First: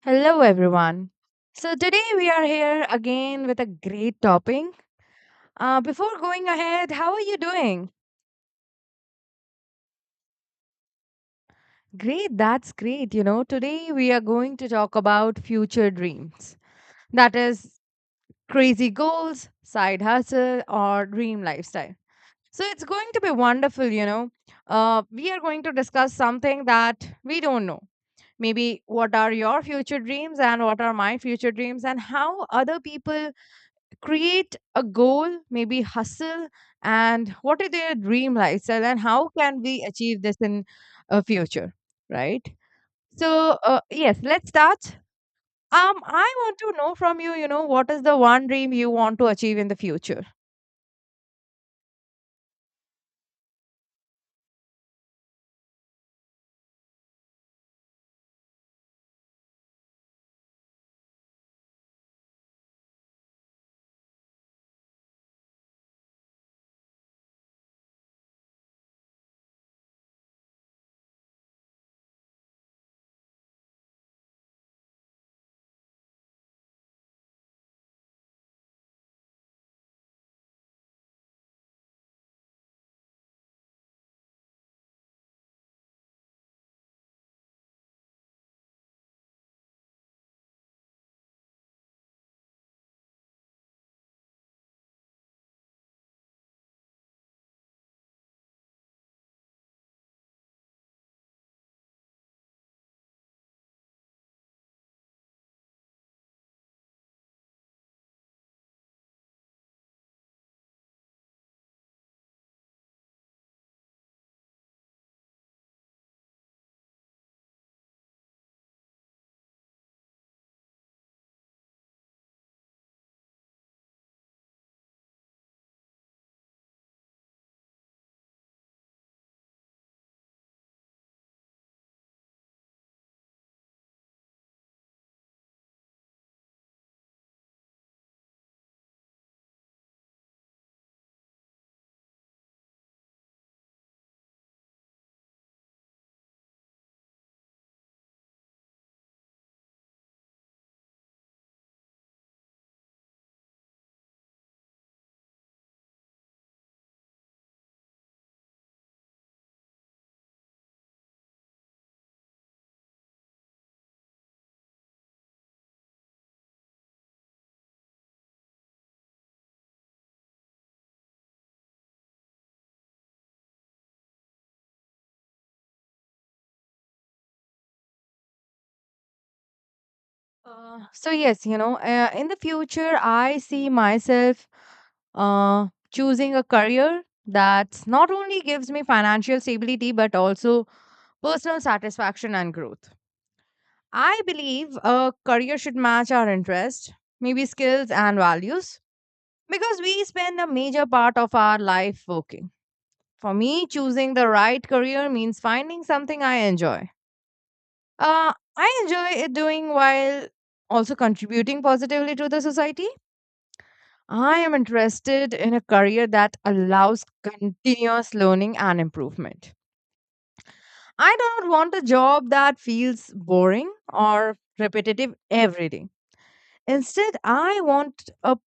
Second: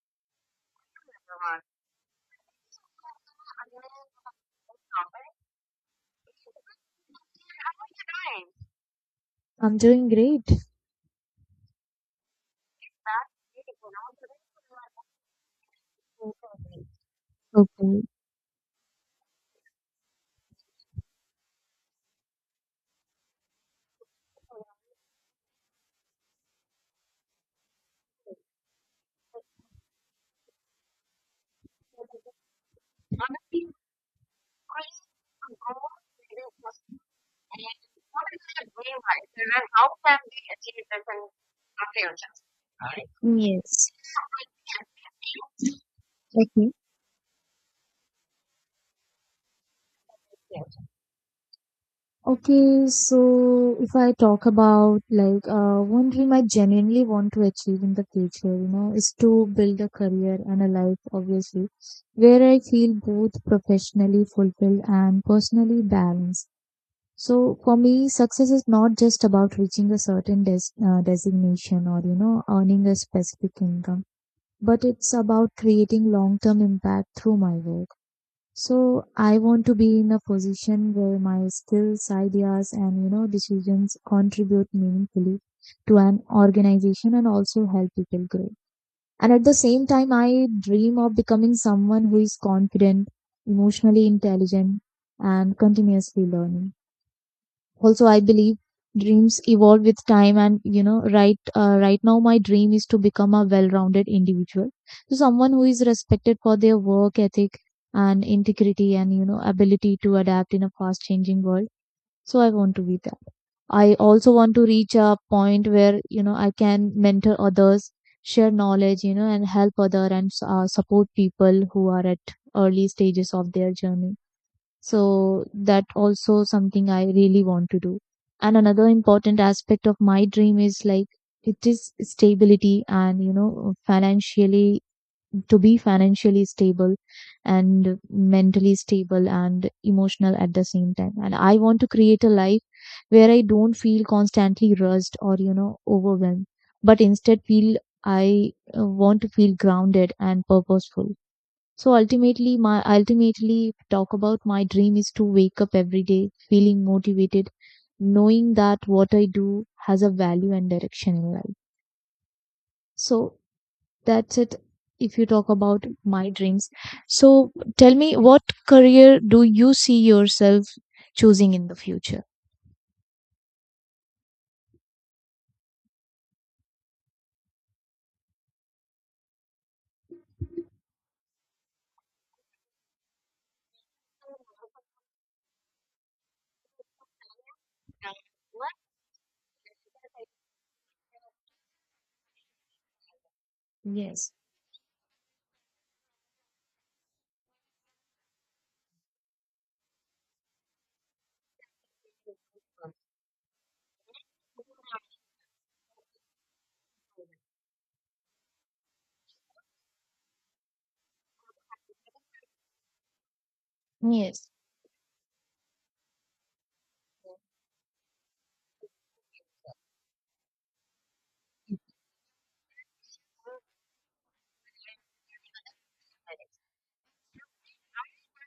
Hello, everyone. So, today we are here again with a great topic. Before going ahead, how are you doing? Great, that's great. You know, today we are going to talk about future dreams, that is, crazy goals, side hustle, or dream lifestyle. So, it's going to be wonderful. We are going to discuss something that we don't know. Maybe what are your future dreams and what are my future dreams, and how other people create a goal, maybe hustle, and what is their dream lifestyle, and how can we achieve this in a future, right? So, yes, let's start. I want to know from you, you know, what is the one dream you want to achieve in the future? So if I talk about one dream I genuinely want to achieve in the future, you know, is to build a career and a life, obviously, where I feel both professionally fulfilled and personally balanced. So for me, success is not just about reaching a certain designation or, you know, earning a specific income, but it's about creating long-term impact through my work. So I want to be in a position where my skills, ideas, and you know decisions contribute meaningfully to an organization and also help people grow. And at the same time, I dream of becoming someone who is confident, emotionally intelligent, and continuously learning. Also, I believe dreams evolve with time, and you know, right now my dream is to become a well-rounded individual, so someone who is respected for their work ethic and integrity and you know ability to adapt in a fast changing world. So I want to be that. I also want to reach a point where you know I can mentor others, share knowledge, you know, and help other and support people who are at early stages of their journey, so that also something I really want to do. And another important aspect of my dream is like it is stability and you know financially, to be financially stable and mentally stable and emotional at the same time. And I want to create a life where I don't feel constantly rushed or you know overwhelmed, but instead feel I want to feel grounded and purposeful. So ultimately, if talk about my dream is to wake up every day feeling motivated, knowing that what I do has a value and direction in life. So that's it. If you talk about my dreams, so tell me what career do you see yourself choosing in the future? So yes, you know, in the future, I see myself uh, choosing a career that not only gives me financial stability but also personal satisfaction and growth. I Yes, believe a career should match our interests, maybe skills and values, because we spend a major part of our life working. For me, choosing the right career means finding something I enjoy. I enjoy it doing while also contributing positively to the society. I yes. am interested in a career that allows continuous learning and improvement. I do not want a job that feels boring or repetitive every day. Instead, I want a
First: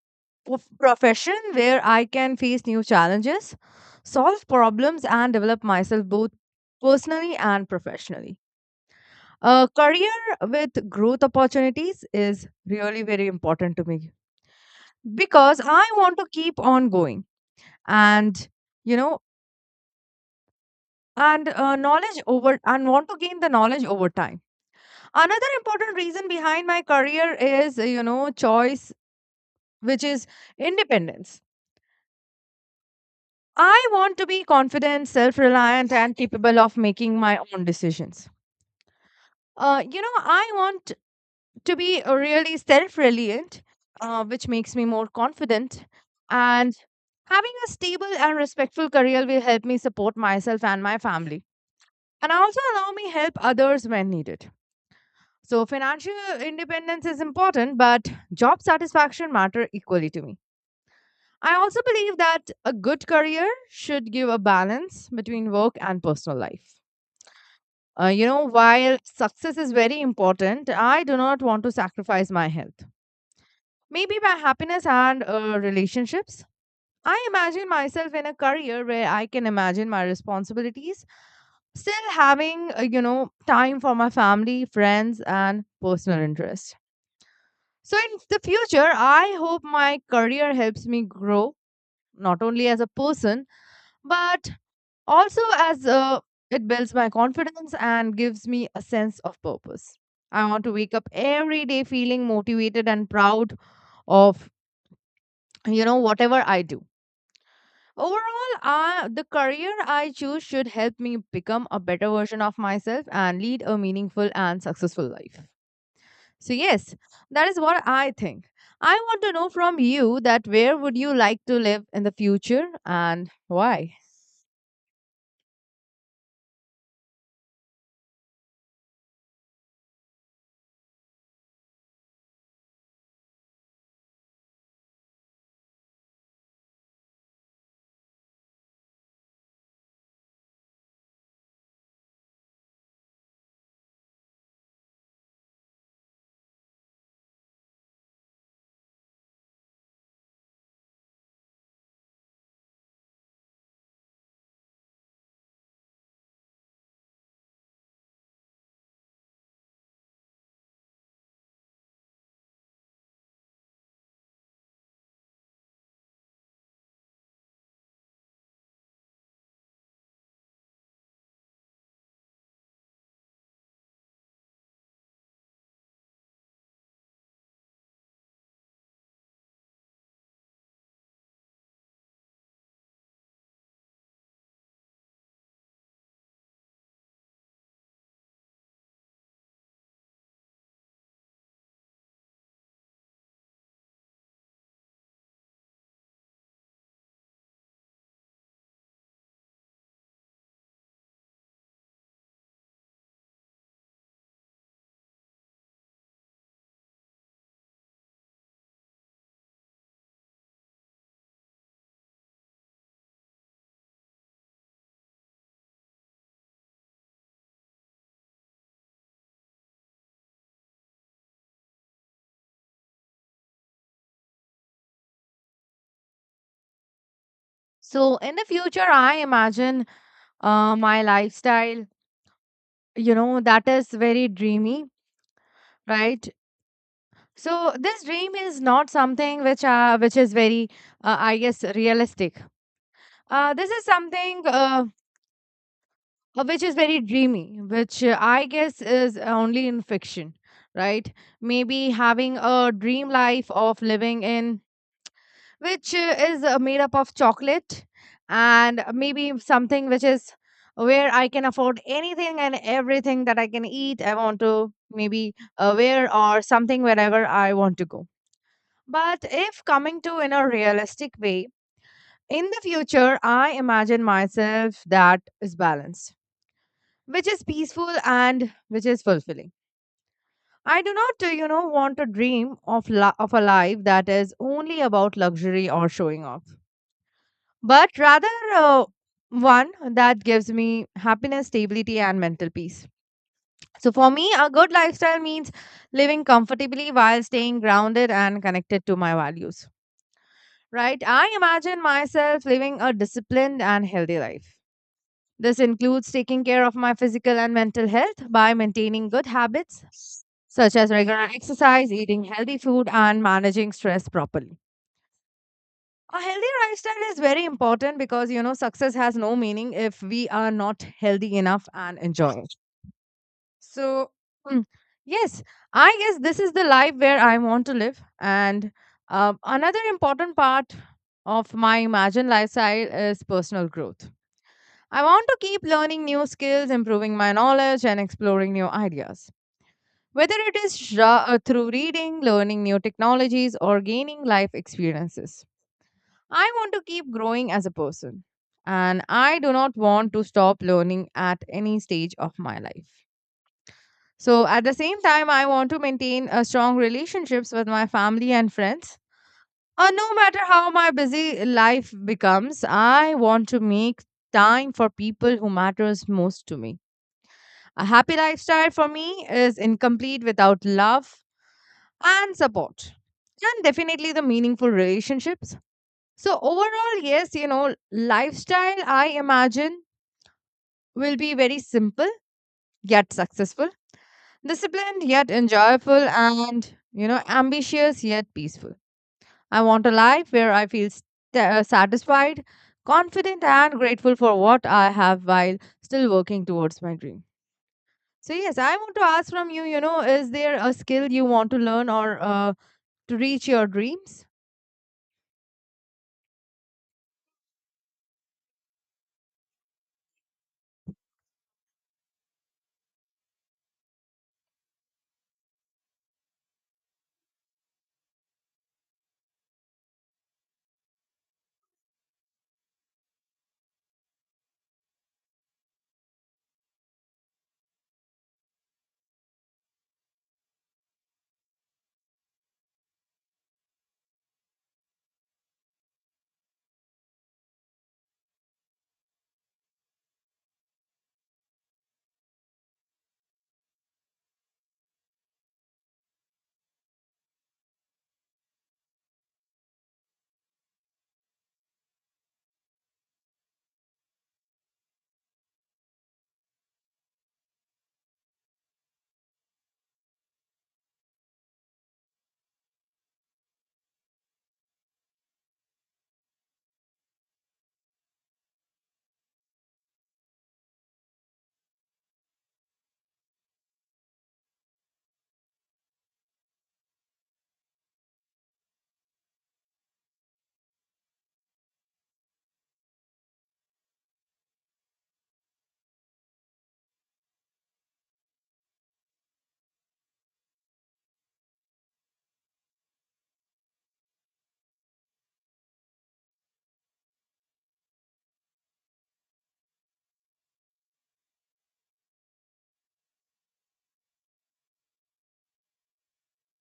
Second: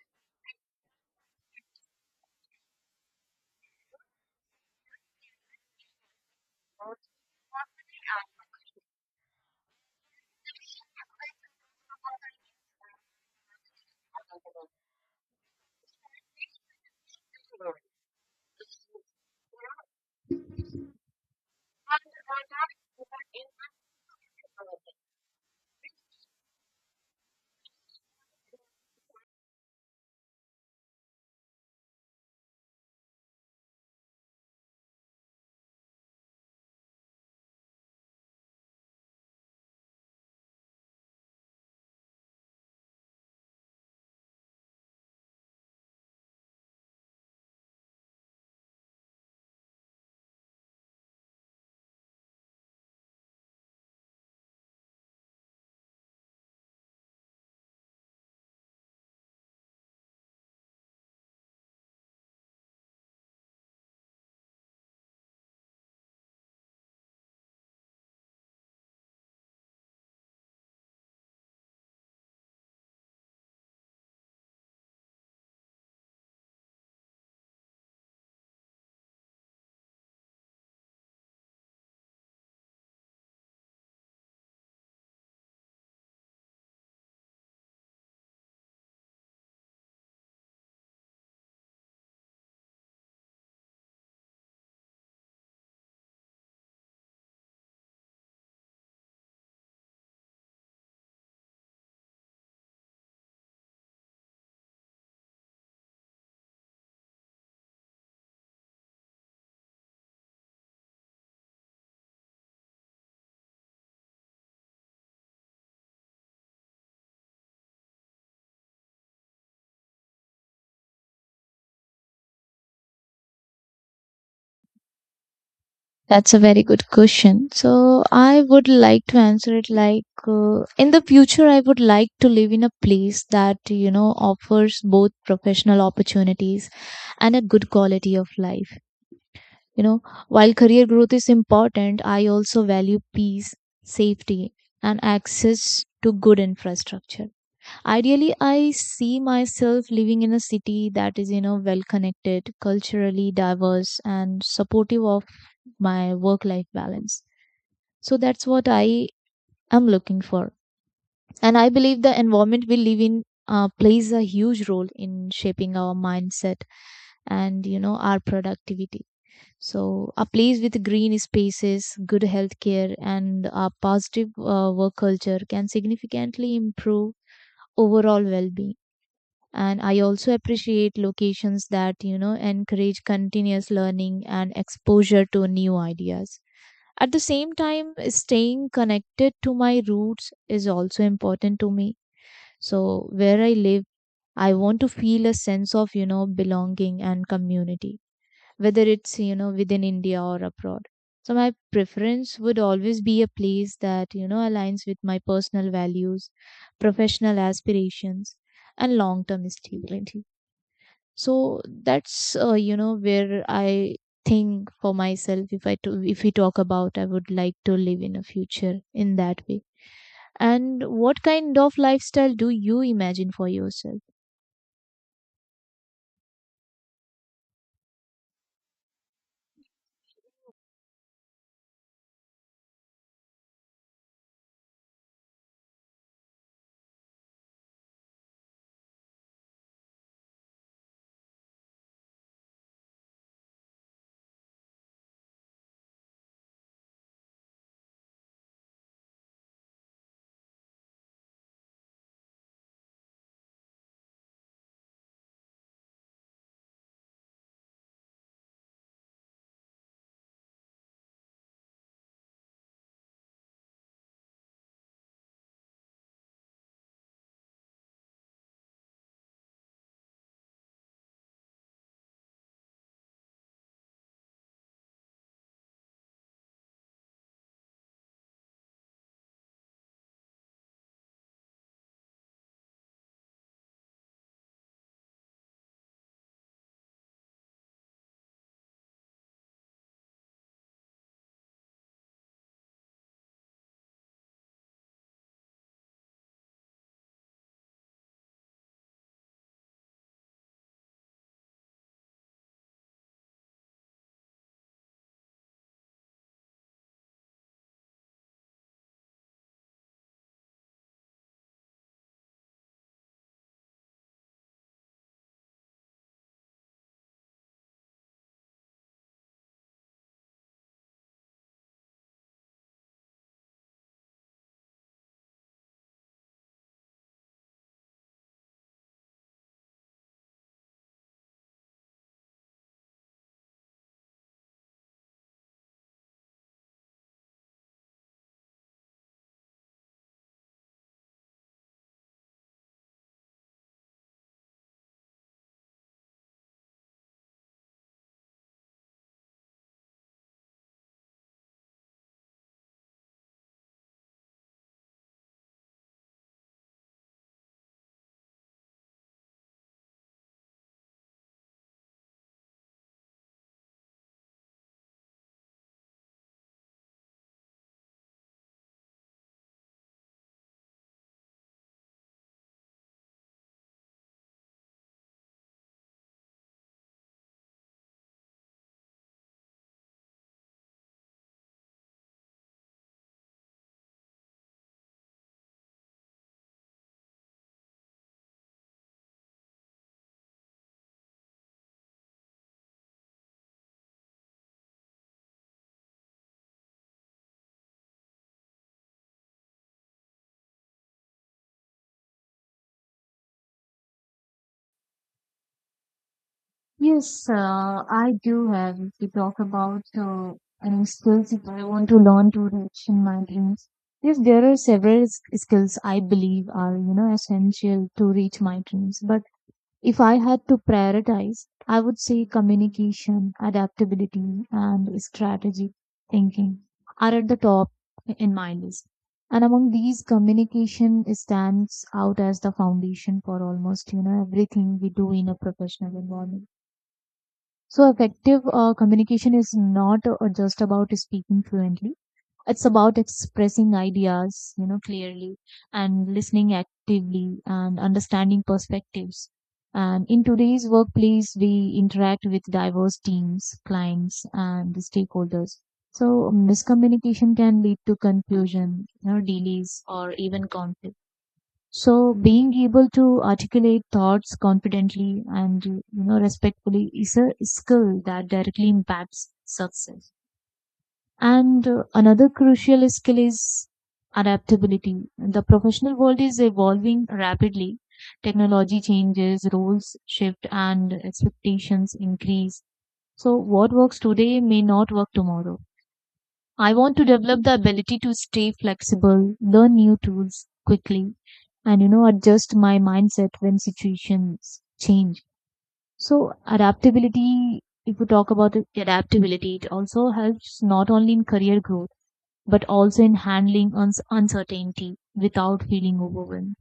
profession where I can face new challenges, solve problems, and develop myself both personally and professionally. A career with growth opportunities is really very important to me because I want to keep on going and, you know, and knowledge over and want to gain the knowledge over time. Another important reason behind my career is, you know, choice, which is independence. I want to be confident, self reliant, and capable of making my own decisions. You know, I want to be really self reliant, which makes me more confident. And having a stable and respectful career will help me support myself and my family, and also allow me help others when needed. So, financial independence is important, but job satisfaction matter equally to me. I also believe that a good career should give a balance between work and personal life. You know, while success is very important, I do not want to sacrifice my health. Maybe my happiness and relationships. I imagine myself in a career where I can imagine my responsibilities, still having, you know, time for my family, friends, and personal interests. So, in the future, I hope my career helps me grow, not only as a person, but also, as it builds my confidence and gives me a sense of purpose. I want to wake up every day feeling motivated and proud of, you know, whatever I do. Overall, the career I choose should help me become a better version of myself and lead a meaningful and successful life. So yes, that is what I think. I want to know from you that where would you like to live in the future and why? That's a very good question. So I would like to answer it like in the future, I would like to live in a place that, you know, offers both professional opportunities and a good quality of life. You know, while career growth is important, I also value peace, safety, and access to good infrastructure. Ideally, I see myself living in a city that is, you know, well connected, culturally diverse, and supportive of my work life balance. So that's what I am looking for. And I believe the environment we live in plays a huge role in shaping our mindset and, you know, our productivity. So a place with green spaces, good healthcare, and a positive work culture can significantly improve overall well being. And I also appreciate locations that you know encourage continuous learning and exposure to new ideas. At the same time, staying connected to my roots is also important to me. So where I live, I want to feel a sense of you know belonging and community, whether it's you know within India or abroad. So my preference would always be a place that you know aligns with my personal values, professional aspirations, and long term stability. So that's you know where I think for myself. If we talk about I would like to live in a future in that way. And what kind of lifestyle do you imagine for yourself? So in the future, I imagine my lifestyle, you know, that is very dreamy, right? So this dream is not something which is very, I guess, realistic. This is something which is very dreamy, which I guess is only in fiction, right? Maybe having a dream life of living in which is made up of chocolate and maybe something which is where I can afford anything and everything that I can eat, I want to maybe wear or something wherever I want to go. But if coming to in a realistic way, in the future, I imagine myself that is balanced, which is peaceful and which is fulfilling. I do not, you know, want to dream of of a life that is only about luxury or showing off, but rather uh, one that gives me happiness, stability, and mental peace. So, for me, a good lifestyle means living comfortably while staying grounded and connected to my values, right? I imagine myself living a disciplined and healthy life. This includes taking care of my physical and mental health by maintaining good habits such as regular exercise, eating healthy food, and managing stress properly. A healthy lifestyle is very important because you know success has no meaning if we are not healthy enough and enjoy it. So mm, yes, I guess this is the life where I want to live. And another important part of my imagined lifestyle is personal growth. I want to keep learning new skills, improving my knowledge, and exploring new ideas, whether it is through reading, learning new technologies, or gaining life experiences. I want to keep growing as a person, and I do not want to stop learning at any stage of my life. So, at the same time, I want to maintain a strong relationships with my family and friends. No matter how my busy life becomes, I want to make time for people who matters most to me. A happy lifestyle for me is incomplete without love and support, and definitely the meaningful relationships. So overall, yes, you know, lifestyle I imagine will be very simple yet successful, disciplined yet enjoyable, and you know, ambitious yet peaceful. I want a life where I feel satisfied, confident, and grateful for what I have while still working towards my dream. So yes, I want to ask from you, you know, is there a skill you want to learn or to reach your dreams? Yes, I do have. If you talk about any skills that I want to learn to reach in my dreams, yes, there are several skills I believe are you know essential to reach my dreams. But if I had to prioritize, I would say communication, adaptability, and strategic thinking are at the top in my list. And among these, communication stands out as the foundation for almost you know everything we do in a professional environment. So effective communication is not just about speaking fluently, it's about expressing ideas, you know, clearly and listening actively and understanding perspectives. And in today's workplace, we interact with diverse teams, clients, and the stakeholders. So miscommunication can lead to confusion, you know, delays, or even conflict. So being able to articulate thoughts confidently and you know respectfully is a skill that directly impacts success. And another crucial skill is adaptability. The professional world is evolving rapidly. Technology changes, roles shift, and expectations increase. So what works today may not work tomorrow. I want to develop the ability to stay flexible, learn new tools quickly, and you know, adjust my mindset when situations change. So, adaptability, if we talk about it, adaptability, it also helps not only in career growth but also in handling uncertainty without feeling overwhelmed.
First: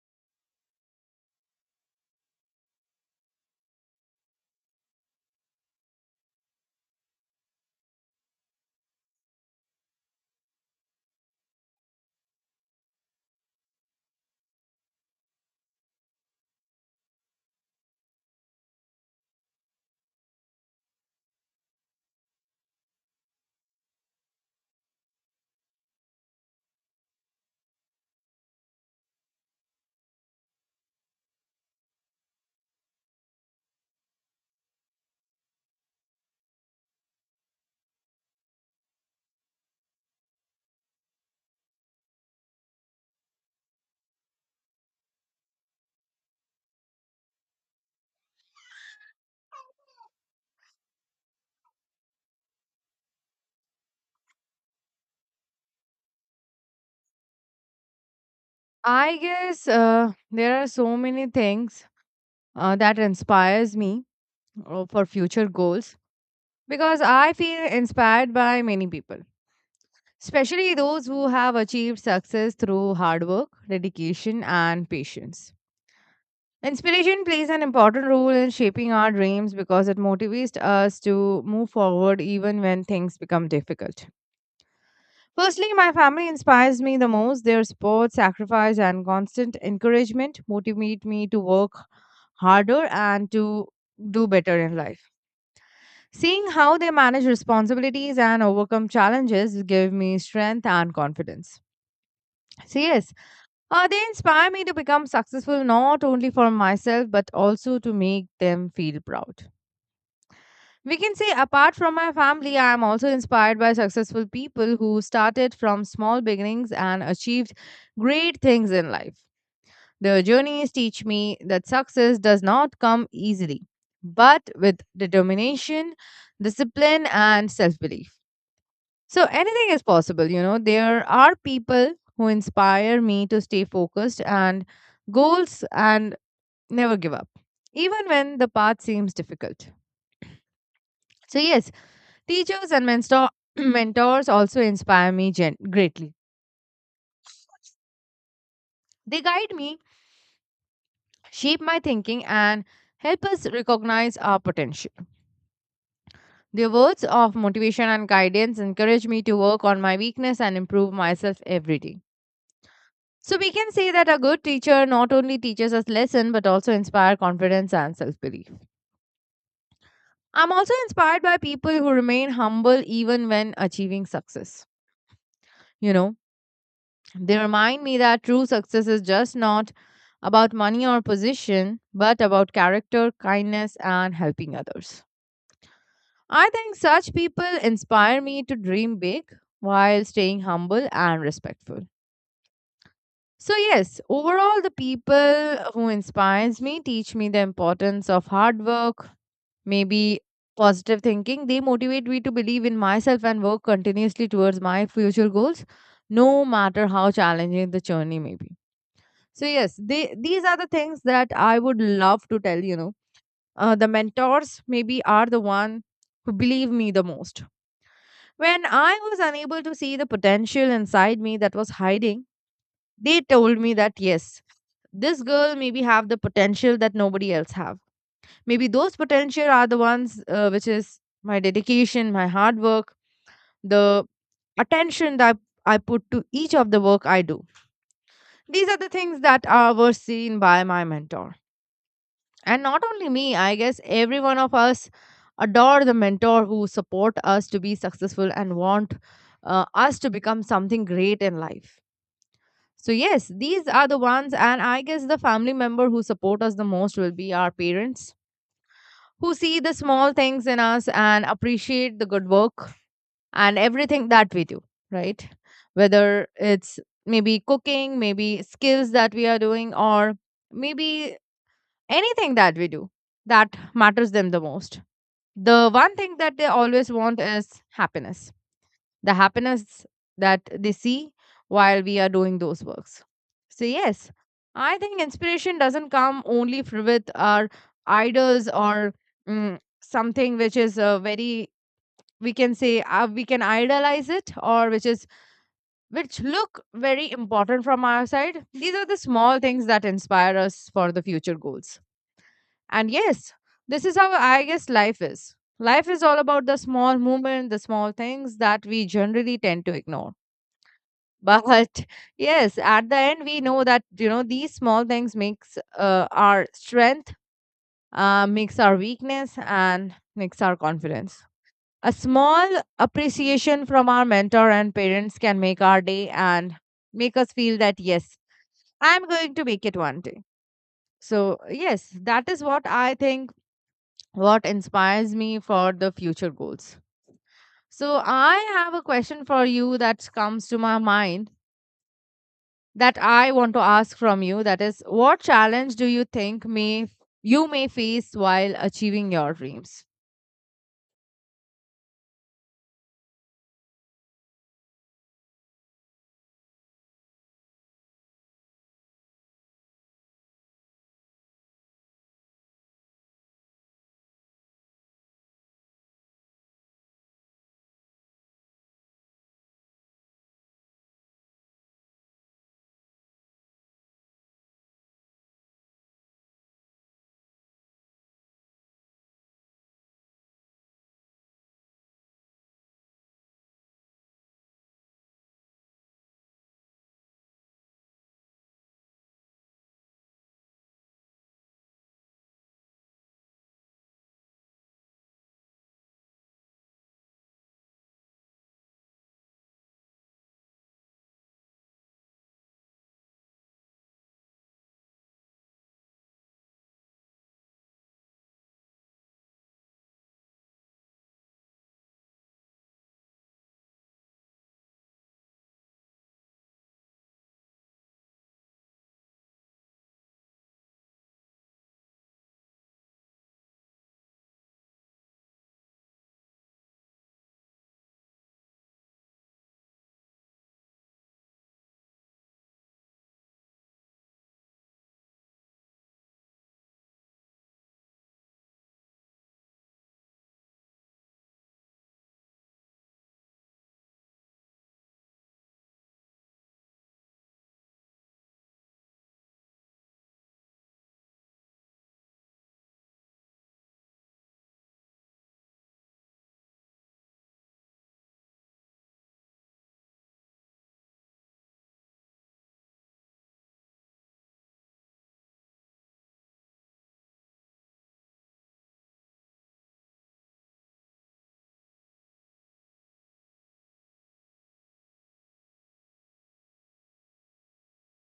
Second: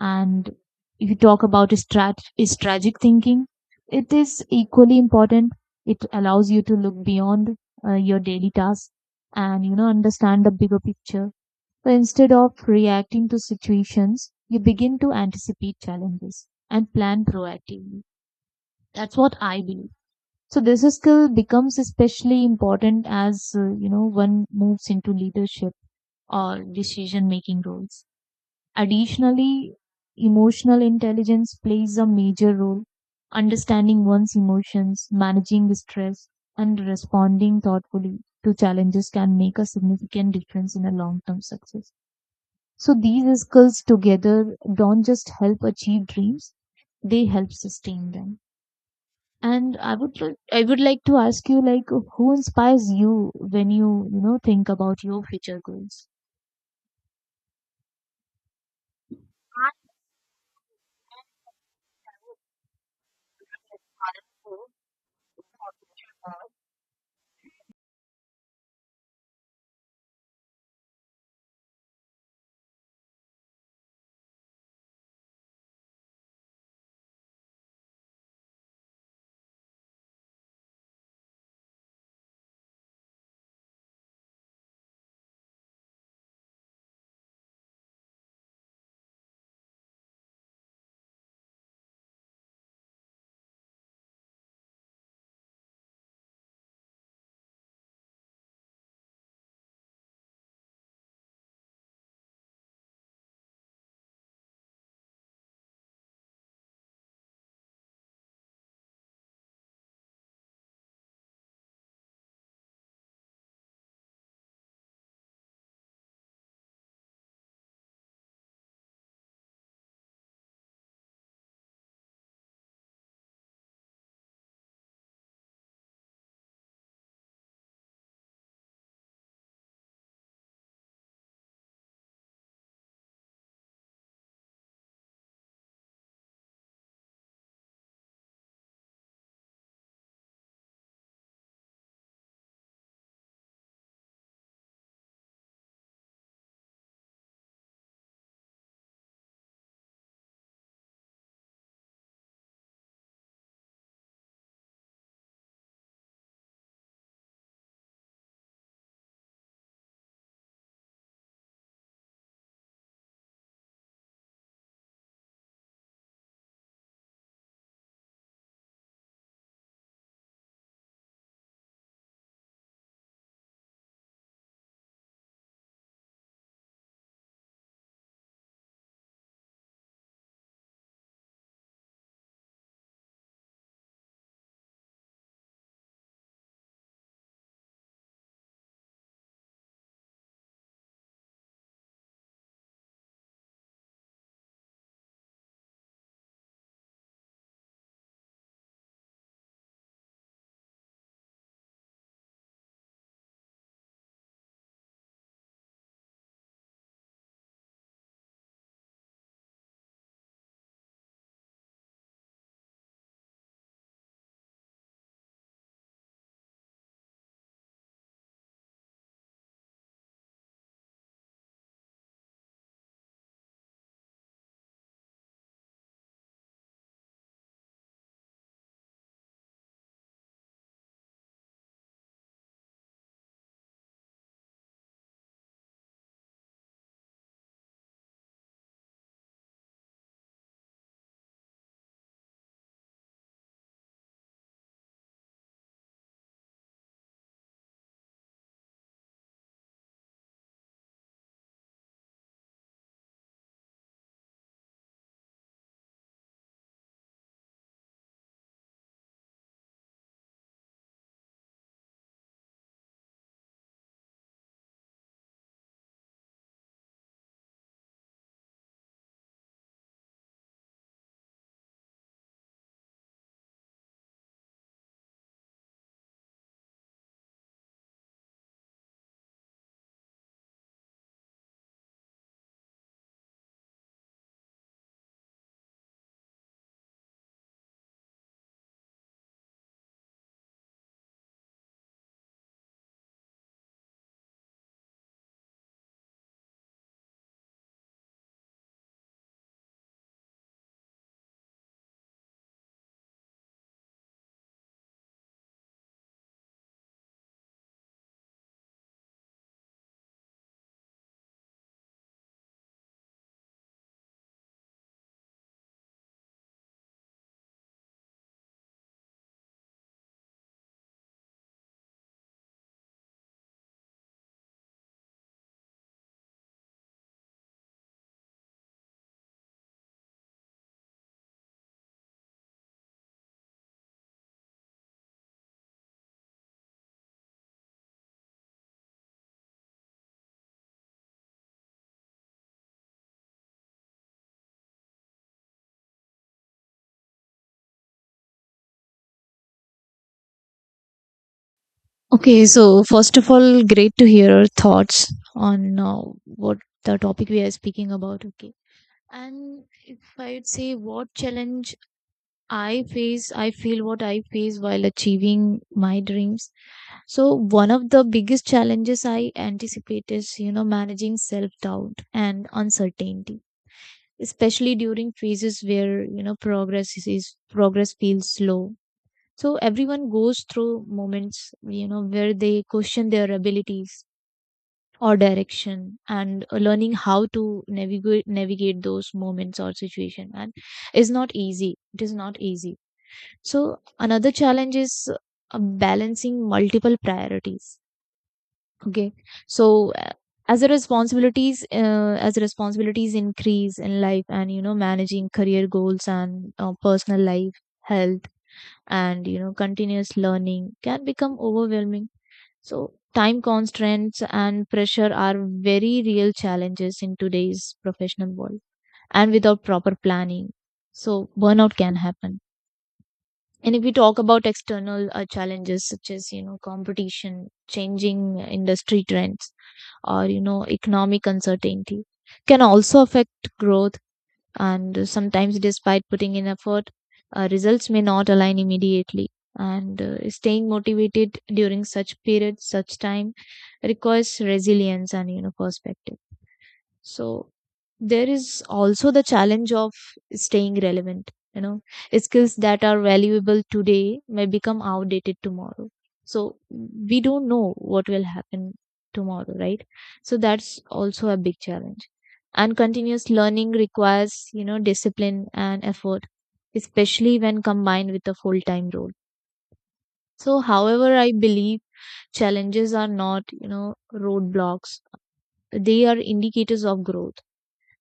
And if you talk about strategic thinking, it is equally important. It allows you to look beyond your daily tasks and you know understand the bigger picture. So instead of reacting to situations, you begin to anticipate challenges and plan proactively. That's what I believe. So this skill becomes especially important as you know one moves into leadership or decision making roles. Additionally, emotional intelligence plays a major role. Understanding one's emotions, managing stress, and responding thoughtfully to challenges can make a significant difference in a long term success. So these skills together don't just help achieve dreams, they help sustain them. And I would like to ask you like who inspires you when you know think about your future goals? I guess there are so many things that inspires me for future goals because I feel inspired by many people, especially those who have achieved success through hard work, dedication, and patience. Inspiration plays an important role in shaping our dreams because it motivates us to move forward even when things become difficult. Firstly, my family inspires me the most. Their support, sacrifice, and constant encouragement motivate me to work harder and to do better in life. Seeing how they manage responsibilities and overcome challenges give me strength and confidence. So yes, they inspire me to become successful not only for myself but also to make them feel proud. We can say, apart from my family, I am also inspired by successful people who started from small beginnings and achieved great things in life. Their journeys teach me that success does not come easily, but with determination, discipline, and self belief. So anything is possible, you know. There are people who inspire me to stay focused and goals and never give up, even when the path seems difficult. So, yes, teachers and mentors also inspire me greatly. They guide me, shape my thinking, and help us recognize our potential. Their words of motivation and guidance encourage me to work on my weakness and improve myself every day. So we can say that a good teacher not only teaches us lesson but also inspire confidence and self-belief. I'm also inspired by people who remain humble even when achieving success. You know, they remind me that true success is just not about money or position, but about character, kindness, and helping others. I think such people inspire me to dream big while staying humble and respectful. So, yes, overall, the people who inspires me teach me the importance of hard work, maybe positive thinking. They motivate me to believe in myself and work continuously towards my future goals, no matter how challenging the journey may be. So, yes, they, these are the things that I would love to tell, you know. The mentors maybe are the one who believe me the most. When I was unable to see the potential inside me that was hiding, they told me that yes, this girl maybe have the potential that nobody else have. Maybe those potential are the ones which is my dedication, my hard work, the attention that I put to each of the work I do. These are the things that are were seen by my mentor. And not only me, I guess every one of us adore the mentor who support us to be successful and want us to become something great in life. So yes, these are the ones, and I guess the family member who support us the most will be our parents, who see the small things in us and appreciate the good work and everything that we do, right? Whether it's maybe cooking, maybe skills that we are doing, or maybe anything that we do that matters them the most. The one thing that they always want is happiness, the happiness that they see while we are doing those works. So, yes, I think inspiration doesn't come only with our idols or something which is very, we can say, we can idolize it, or which is which look very important from our side. These are the small things that inspire us for the future goals. And yes, this is how, I guess, life is. Life is all about the small movement, the small things that we generally tend to ignore. But yes, at the end we know that, these small things makes our strength, makes our weakness, and makes our confidence. A small appreciation from our mentor and parents can make our day and make us feel that yes, I'm going to make it one day. So yes, that is what I think, what inspires me for the future goals. So I have a question for you that comes to my mind, that I want to ask from you, that is, what challenge do you think may you may face while achieving your dreams? Okay, so first of all, great to hear your thoughts on what the topic we are speaking about. Okay. And if I would say what challenge I face, I feel what I face while achieving my dreams. So one of the biggest challenges I anticipate is, you know, managing self doubt and uncertainty, especially during phases where, you know, progress feels slow. So everyone goes through moments, you know, where they question their abilities or direction and learning how to navigate those moments or situation and is not easy. It is not easy. So another challenge is balancing multiple priorities. Okay. So as the responsibilities increase in life and you know managing career goals and personal life health and you know continuous learning can become overwhelming. So time constraints and pressure are very real challenges in today's professional world, and without proper planning, so burnout can happen. And if we talk about external challenges such as you know competition, changing industry trends, or you know economic uncertainty, can also affect growth. And sometimes, despite putting in effort, results may not align immediately. And staying motivated during such periods such time requires resilience and you know perspective. So there is also the challenge of staying relevant. You know, skills that are valuable today may become outdated tomorrow. So we don't know what will happen tomorrow, right? So that's also a big challenge. And continuous learning requires, you know, discipline and effort, especially when combined with a full-time role. So however, I believe challenges are not, you know, roadblocks. They are indicators of growth,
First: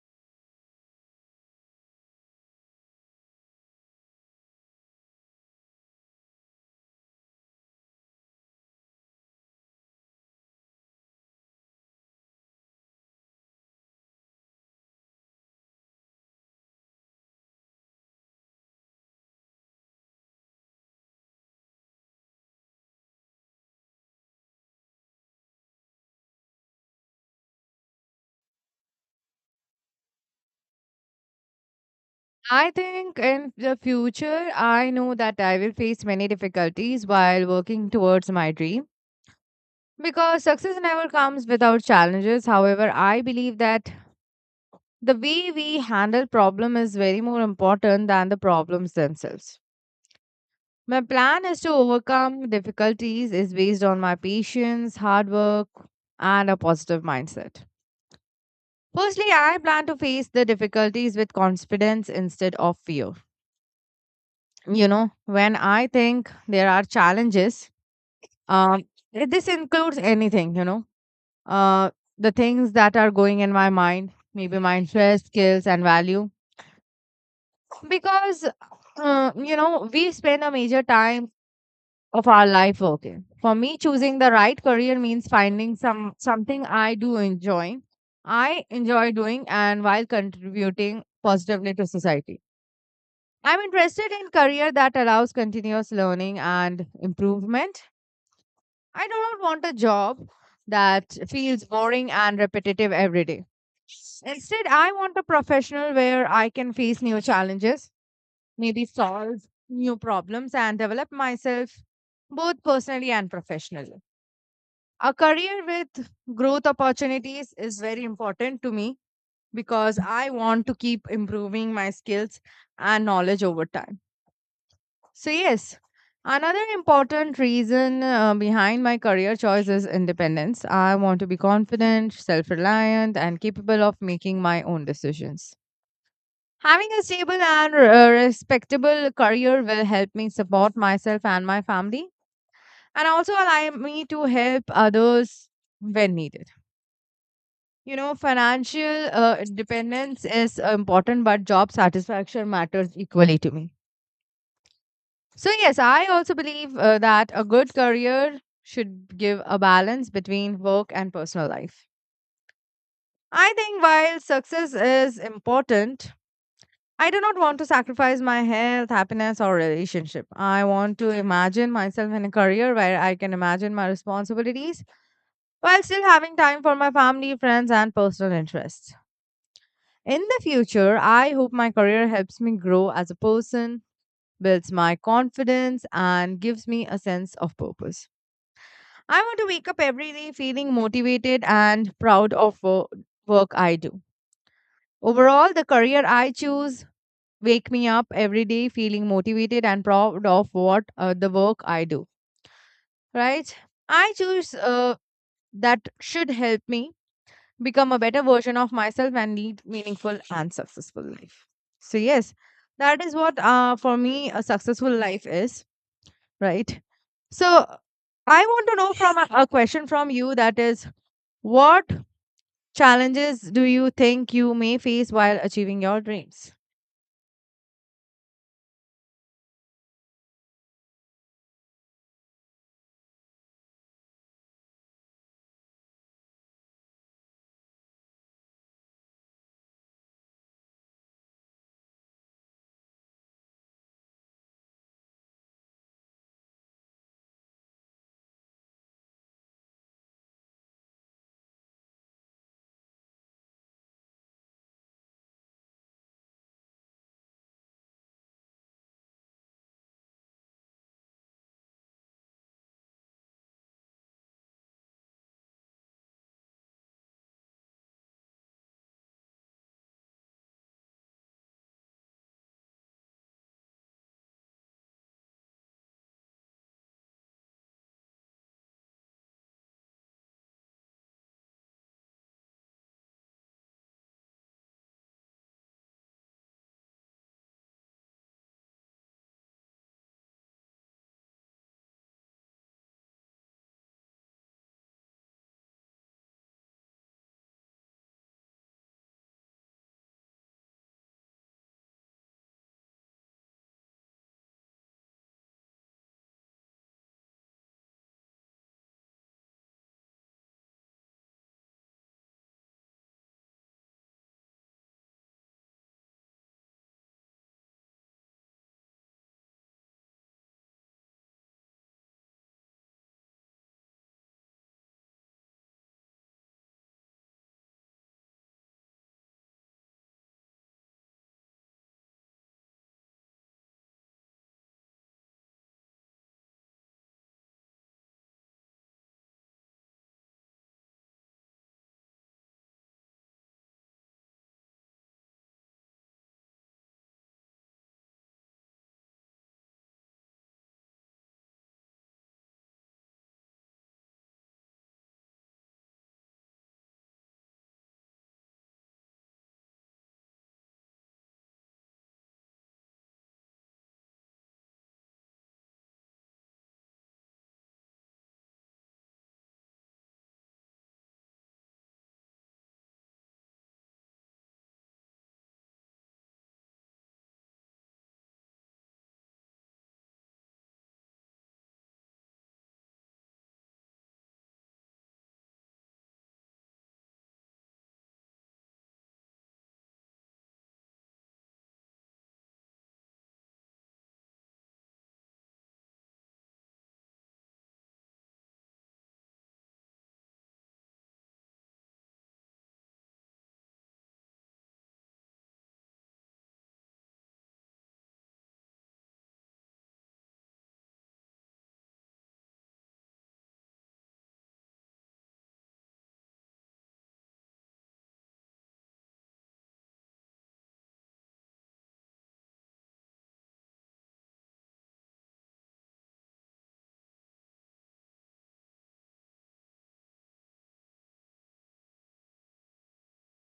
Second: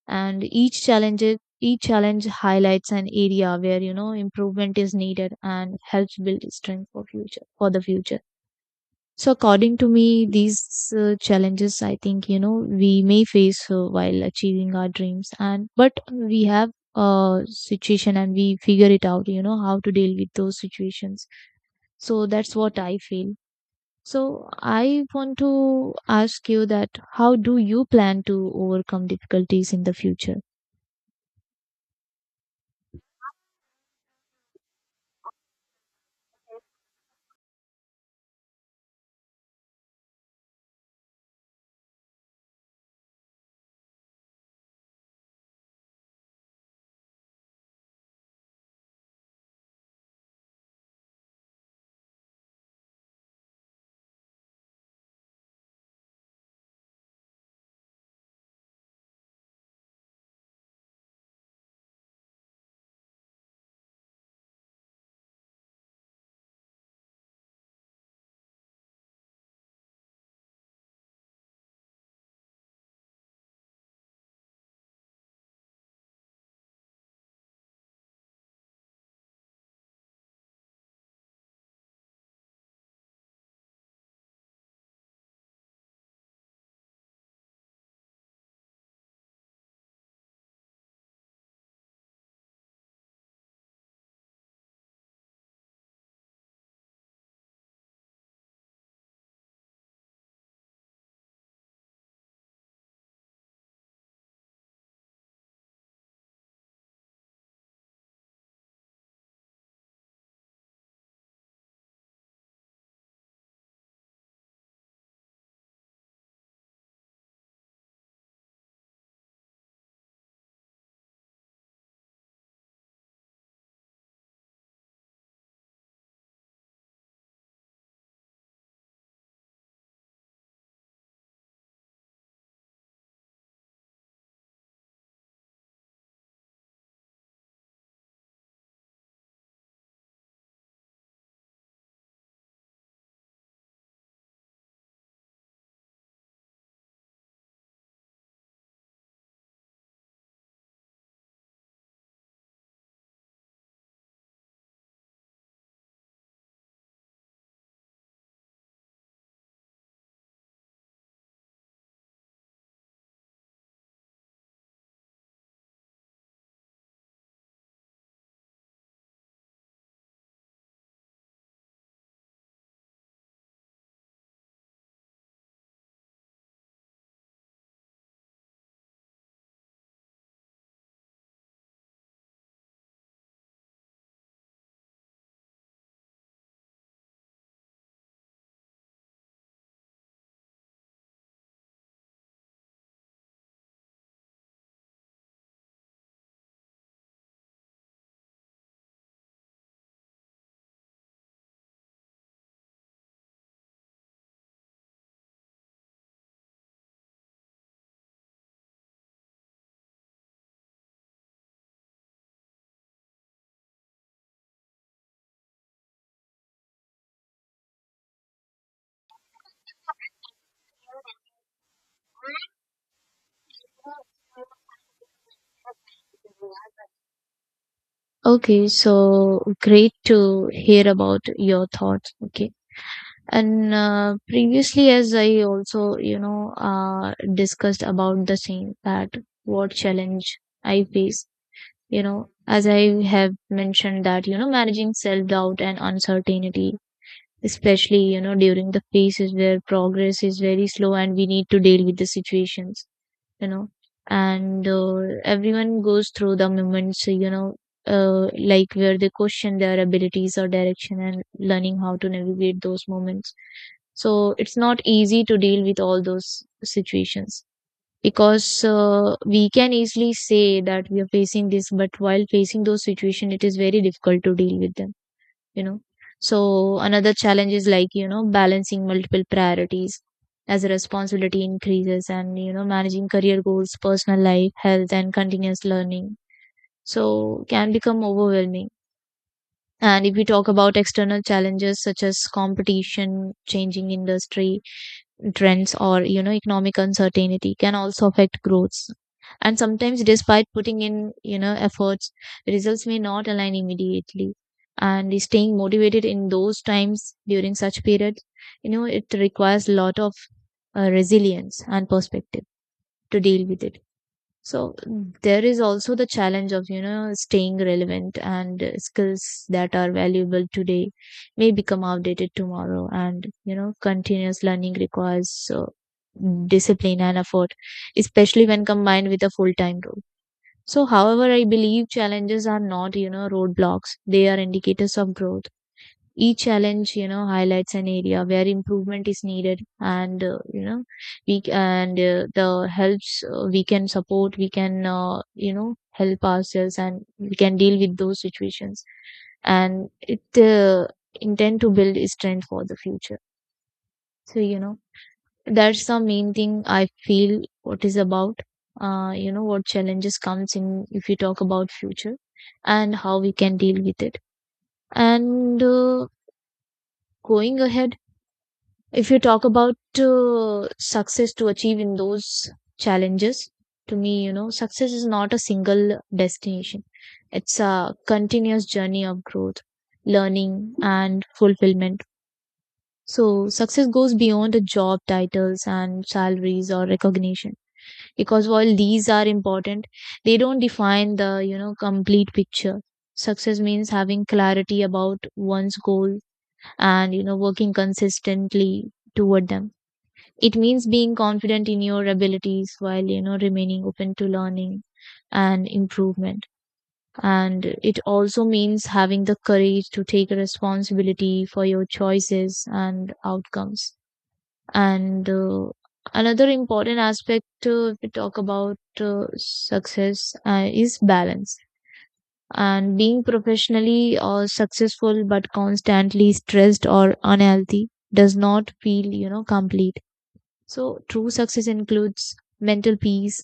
and each challenge highlights an area where you know improvement is needed and helps build strength for the future. So according to me these challenges I think you know we may face while achieving our dreams, and but we have a situation and we figure it out you know how to deal with those situations. So that's what I feel. So I want to ask you that how do you plan to overcome difficulties in the future? I think in the future I know that I will face many difficulties while working towards my dream, because success never comes without challenges. However, I believe that the way we handle problem is very more important than the problems themselves. My plan is to overcome difficulties is based on my patience, hard work, and a positive mindset. Firstly, I plan to face the difficulties with confidence instead of fear. You know, when I think there are challenges, um, this includes anything, you know, uh, the things that are going in my mind, maybe my interest, skills, and value. Because, you know, we spend a major time of our life working. For me, choosing the right career means finding something I do enjoy, I enjoy doing, and while contributing positively to society. I'm interested in career that allows continuous learning and improvement. I do not want a job that feels boring and repetitive every day. Instead, I want a professional where I can face new challenges, maybe solve new problems, and develop myself both personally and professionally. A career with growth opportunities is very important to me, because I want to keep improving my skills and knowledge over time. So, yes, another important reason behind my career choice is independence. I want to be confident, self reliant, and capable of making my own decisions. Having a stable and respectable career will help me support myself and my family, and also allow me to help others when needed. You know, financial independence is important, but job satisfaction matters equally to me. So, yes, I also believe that a good career should give a balance between work and personal life. I think while success is important, I do not want to sacrifice my health, happiness, or relationship. I want to imagine myself in a career where I can imagine my responsibilities while still having time for my family, friends, and personal interests. In the future, I hope my career helps me grow as a person, builds my confidence, and gives me a sense of purpose. I want to wake up every day feeling motivated and proud of work I do. Overall, the career I choose wake me up every day feeling motivated and proud of what the work I do. Right? I choose that should help me become a better version of myself and lead meaningful and successful life. So yes, that is what, for me, a successful life is. Right? So I want to know from a question from you, that is, what challenges do you think you may face while achieving your dreams? Okay, so great to hear about your thoughts. Okay. And previously, as I also, you know, discussed about the same that what challenge I face, you know, as I have mentioned that, you know, managing self-doubt and uncertainty, especially, you know, during the phases where progress is very slow and we need to deal with the situations, you know, and everyone goes through the moments you know like where they question their abilities or direction and learning how to navigate those moments. So it's not easy to deal with all those situations, because we can easily say that we are facing this, but while facing those situations it is very difficult to deal with them, you know. So another challenge is like you know balancing multiple priorities, as responsibility increases and you know managing career goals personal life health and continuous learning, so can become overwhelming. And if we talk about external challenges such as competition, changing industry trends, or you know economic uncertainty, can also affect growth. And sometimes, despite putting in you know efforts, results may not align immediately. And staying motivated in those times during such periods, you know, it requires a lot of resilience and perspective to deal with it. So there is also the challenge of, you know, staying relevant and skills that are valuable today may become outdated tomorrow. And, you know, continuous learning requires discipline and effort, especially when combined with a full-time role. So, however, I believe challenges are not, you know, roadblocks. They are indicators of growth. Each challenge, you know, highlights an area where improvement is needed, and you know, we c- and the helps we can support, we can you know help ourselves, and we can deal with those situations, and it intend to build a strength for the future. So you know, that's the main thing I feel. What is about, you know, what challenges comes in if you talk about future, and how we can deal with it, and. Going ahead, if you talk about success to achieve in those challenges, to me, you know, success is not a single destination. It's a continuous journey of growth, learning, and fulfillment. So success goes beyond the job titles and salaries or recognition, because while these are important, they don't define the, you know, complete picture. Success means having clarity about one's goal and, you know, working consistently toward them. It means being confident in your abilities while, you know, remaining open to learning and improvement. And it also means having the courage to take responsibility for your choices and outcomes. And another important aspect if we talk about success is balance, and being professionally or successful but constantly stressed or unhealthy does not feel you know complete. So true success includes mental peace,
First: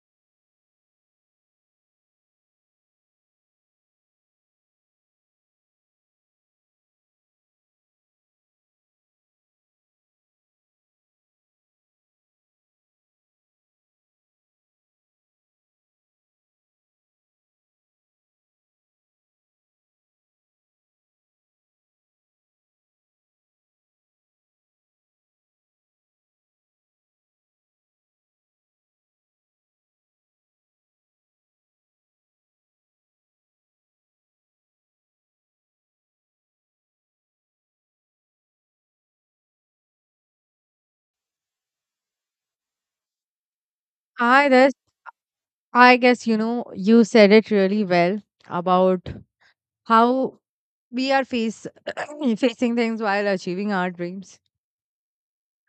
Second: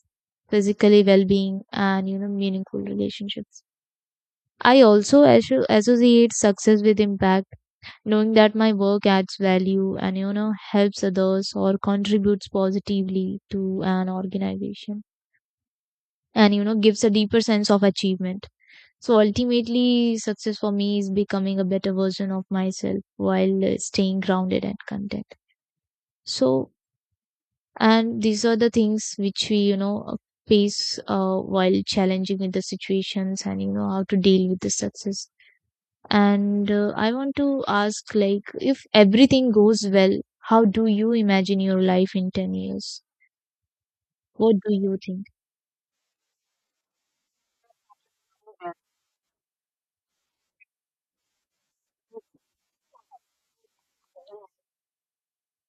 physically well-being, and you know meaningful relationships. I also associate success with impact, knowing that my work adds value and you know helps others or contributes positively to an organization, and you know gives a deeper sense of achievement. So ultimately, success for me is becoming a better version of myself while staying grounded and content. So and these are the things which we you know face while challenging with the situations and you know how to deal with the success. And I want to ask like if everything goes well, how do you imagine your life in 10 years? I What guess, do you think? I guess you know, you said it really well about how we are face facing things while achieving our dreams.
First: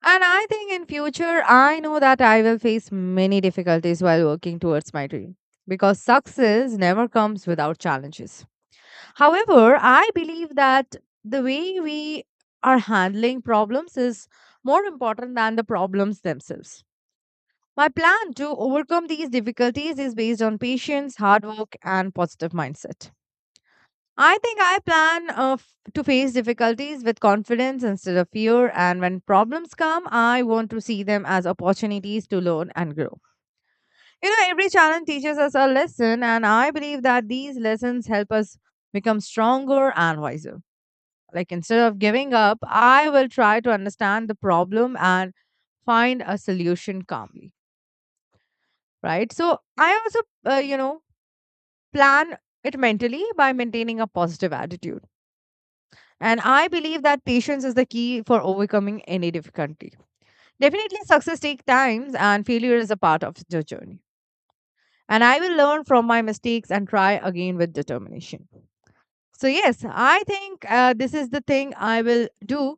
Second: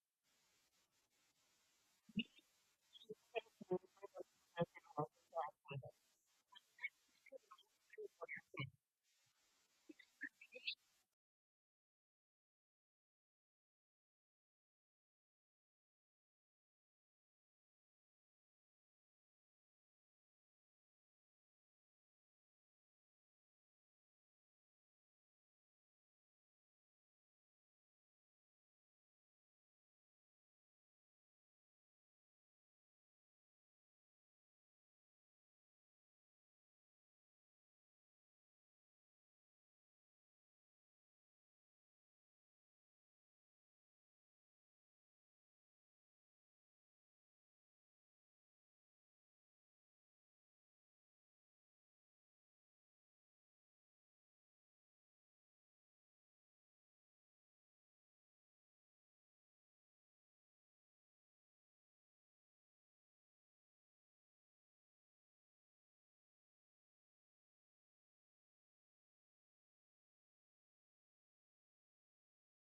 And I think in future I know that I will face many difficulties while working towards my dream, because success never comes without challenges. However, I believe that the way we are handling problems is more important than the problems themselves. My plan to overcome these difficulties is based on patience, hard work, and positive mindset. I think I plan, to face difficulties with confidence instead of fear, and when problems come, I want to see them as opportunities to learn and grow. You know, every challenge teaches us a lesson, and I believe that these lessons help us become stronger and wiser. Like, instead of giving up, I will try to understand the problem and find a solution calmly, right? So, I also, you know, plan it mentally by maintaining a positive attitude. And I believe that patience is the key for overcoming any difficulty. Definitely, success takes time and failure is a part of the journey. And I will learn from my mistakes and try again with determination. So, yes, I think this is the thing I will do.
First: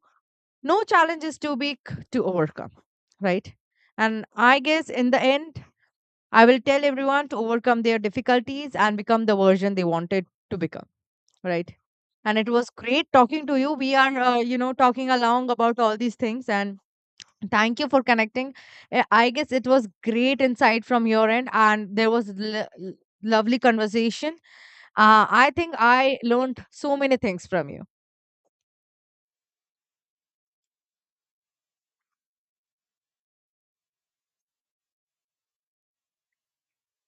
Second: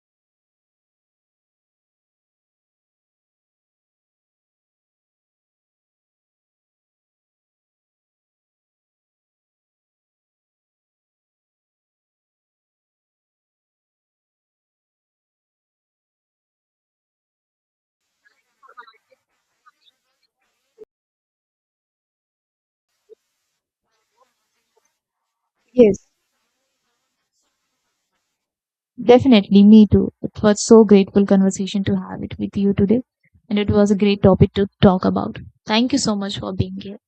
No challenge is too big to overcome, right? And I guess in the end, I will tell everyone to overcome their difficulties and become the version they wanted to become, right? And it was great talking to you. We are, you know, talking along about all these things, and thank you for connecting. I guess it was great insight from your end, and there was lovely conversation. I think I learned so many things from you. Definitely, me too. It was so grateful conversation to have it with you today, and it was a great topic to talk about. Thank you so much for being here.